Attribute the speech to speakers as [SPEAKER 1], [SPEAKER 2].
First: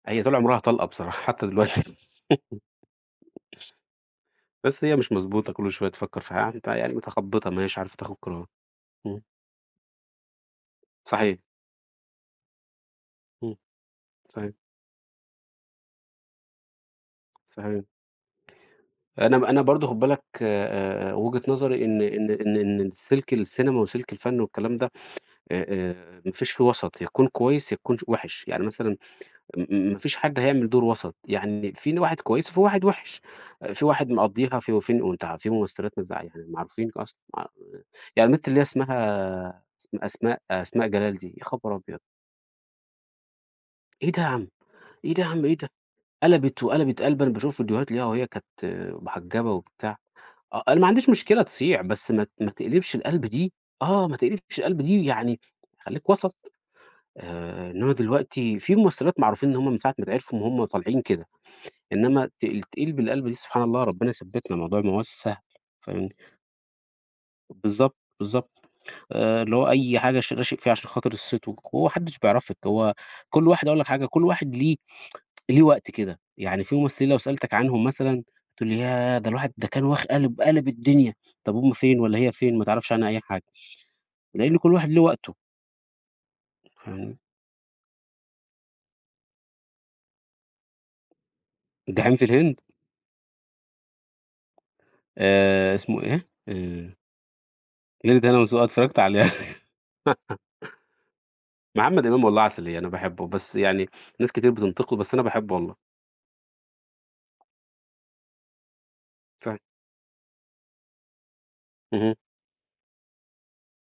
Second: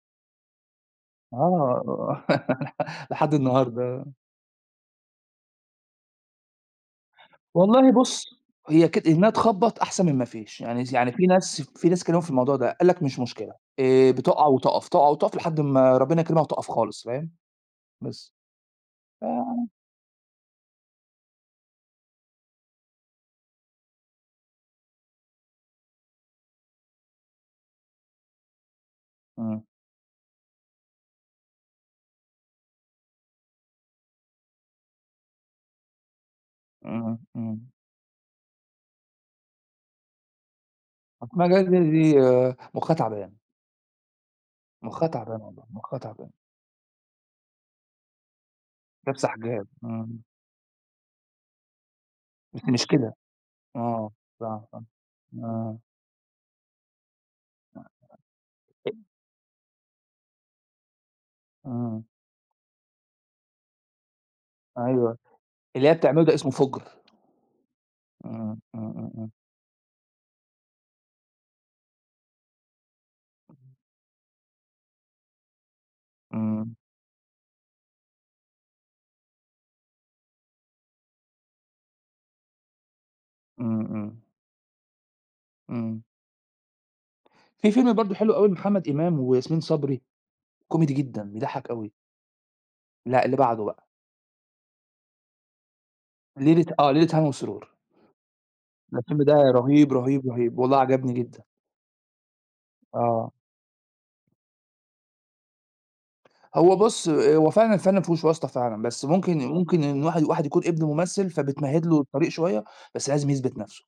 [SPEAKER 1] هي طول عمرها طلقة بصراحة، حتى دلوقتي.
[SPEAKER 2] آه. لحد النهاردة، آه.
[SPEAKER 1] بس هي مش مضبوطة، كل شوية تفكر في ح يعني ت يعني متخبطة، ما هياش
[SPEAKER 2] والله
[SPEAKER 1] عارفة تاخد
[SPEAKER 2] بُص،
[SPEAKER 1] قرار.
[SPEAKER 2] هي كد
[SPEAKER 1] إمم.
[SPEAKER 2] إنها تخبّط أحسن من ما فيش، يعني س يعني في
[SPEAKER 1] صحيح.
[SPEAKER 2] ناس في ناس اتكلموا في الموضوع ده، قال لك: "مش مشكلة
[SPEAKER 1] إمم.
[SPEAKER 2] آه، بتُقع
[SPEAKER 1] صحيح.
[SPEAKER 2] وتُقف، تُقع وتُقف لحد أما ربنا يكرمها وتُقف خالص." فاهم؟
[SPEAKER 1] صحيح.
[SPEAKER 2] بس. ف
[SPEAKER 1] أنا م أنا برضه خُد بالك آآ آآ، وجهة نظري إن إن إن إن السلك السينما وسلك الفن والكلام ده آآ آآ، ما فيش فيه وَسط، يا تكون كويس يا تكون ش وِحِش. يعني مثلًا م
[SPEAKER 2] إمم.
[SPEAKER 1] م ما فيش حد هيعمل دور وَسط، يعني في هنا واحد كويس وفي واحد وِحِش، آآ، في واحد مقَضّيها في وفين وأنت ع في ممثلات ما تزع يعني معروفين أصلًا
[SPEAKER 2] إمم،
[SPEAKER 1] ما ع
[SPEAKER 2] إمم.
[SPEAKER 1] يعني البت اللي هي اسمها أس أسماء أسماء جلال دي، يا
[SPEAKER 2] أسماء جلال
[SPEAKER 1] خبر
[SPEAKER 2] دي
[SPEAKER 1] أبيض!
[SPEAKER 2] دي دي مخها تعبان.
[SPEAKER 1] إيه ده يا عم،
[SPEAKER 2] مخها
[SPEAKER 1] إيه ده يا
[SPEAKER 2] تعبان
[SPEAKER 1] عم، إيه
[SPEAKER 2] والله،
[SPEAKER 1] ده؟
[SPEAKER 2] مخها تعبان.
[SPEAKER 1] قلبِت وقلبِت قلبة أنا باشوف فيديوهات ليها وهي كانت
[SPEAKER 2] لابسة
[SPEAKER 1] محجبة
[SPEAKER 2] حجاب،
[SPEAKER 1] وبتاع
[SPEAKER 2] إمم.
[SPEAKER 1] آه، أنا ما عنديش مشكلة تصيع، بس ما ت ما
[SPEAKER 2] بس مش
[SPEAKER 1] تقلبش
[SPEAKER 2] كده.
[SPEAKER 1] القلبة دي، آه،
[SPEAKER 2] آه
[SPEAKER 1] ما تقلبش
[SPEAKER 2] فعلًا صح،
[SPEAKER 1] القلبة دي، يعني
[SPEAKER 2] آه.
[SPEAKER 1] خليك وَسَط. آآ إنما دلوقتي في
[SPEAKER 2] إ
[SPEAKER 1] ممثلات معروفين إن هُم من ساعة ما اتعرفوا وهُم طالعين كده،
[SPEAKER 2] آه.
[SPEAKER 1] إنما ت تتقلب القلبة دي، سبحان الله! ربنا يثبتنا، الموضوع ما هواش
[SPEAKER 2] أيوه.
[SPEAKER 1] سهل،
[SPEAKER 2] اللي هي
[SPEAKER 1] فاهمني؟
[SPEAKER 2] بتعمله ده اسمه فُجر.
[SPEAKER 1] بالضبط، بالضبط.
[SPEAKER 2] إمم. إمم، إمم، إمم.
[SPEAKER 1] آآ اللي هو أي حاجة ش راشق فيها عشان خاطر الصيت والقو هو ما حدش بيعرفِك، هو كل واحد أقول لك حاجة، كل واحد ليه ليه وقت كده، يعني
[SPEAKER 2] إمم.
[SPEAKER 1] في ممثلين لو سألتك عنهم مثلًا تقول لي ياه! ده الواحد ده كان واخ قالب قالب الدنيا، طب هُم فين والّا هي فين؟ ما تعرفش عنها أي حاجة،
[SPEAKER 2] إمم، إمم.
[SPEAKER 1] لإن كل واحد له وقته.
[SPEAKER 2] إمم.
[SPEAKER 1] فاهم؟
[SPEAKER 2] في فيلم برضه حلو أوي لمحمد إمام وياسمين صبري، كوميدي جدًا، بيضَحّك أوي.
[SPEAKER 1] جحيم في الهند؟
[SPEAKER 2] لأ، اللي بعده بقى.
[SPEAKER 1] آآ، اسمه إيه؟
[SPEAKER 2] ليلة آه،
[SPEAKER 1] آآ
[SPEAKER 2] ليلة هنا وسرور.
[SPEAKER 1] ليلة هنا وسرور، آه
[SPEAKER 2] ده
[SPEAKER 1] اتفرجت عليه.
[SPEAKER 2] الفيلم ده رهيب، رهيب، رهيب. والله عجبني جدًا.
[SPEAKER 1] محمد إمام والله عسلية أنا باحبه،
[SPEAKER 2] آه.
[SPEAKER 1] بس يعني ناس كتير بتنتقده، بس أنا باحبه والله.
[SPEAKER 2] هو بُص، هو فعلًا الفن مافيهوش واسطة فعلًا، بس ممكن
[SPEAKER 1] فعلًا.
[SPEAKER 2] ممكن إن واحد واحد يكون ابن ممثل فبتمهد له
[SPEAKER 1] اهم.
[SPEAKER 2] الطريق شوية، بس لازم يثبت نفسه.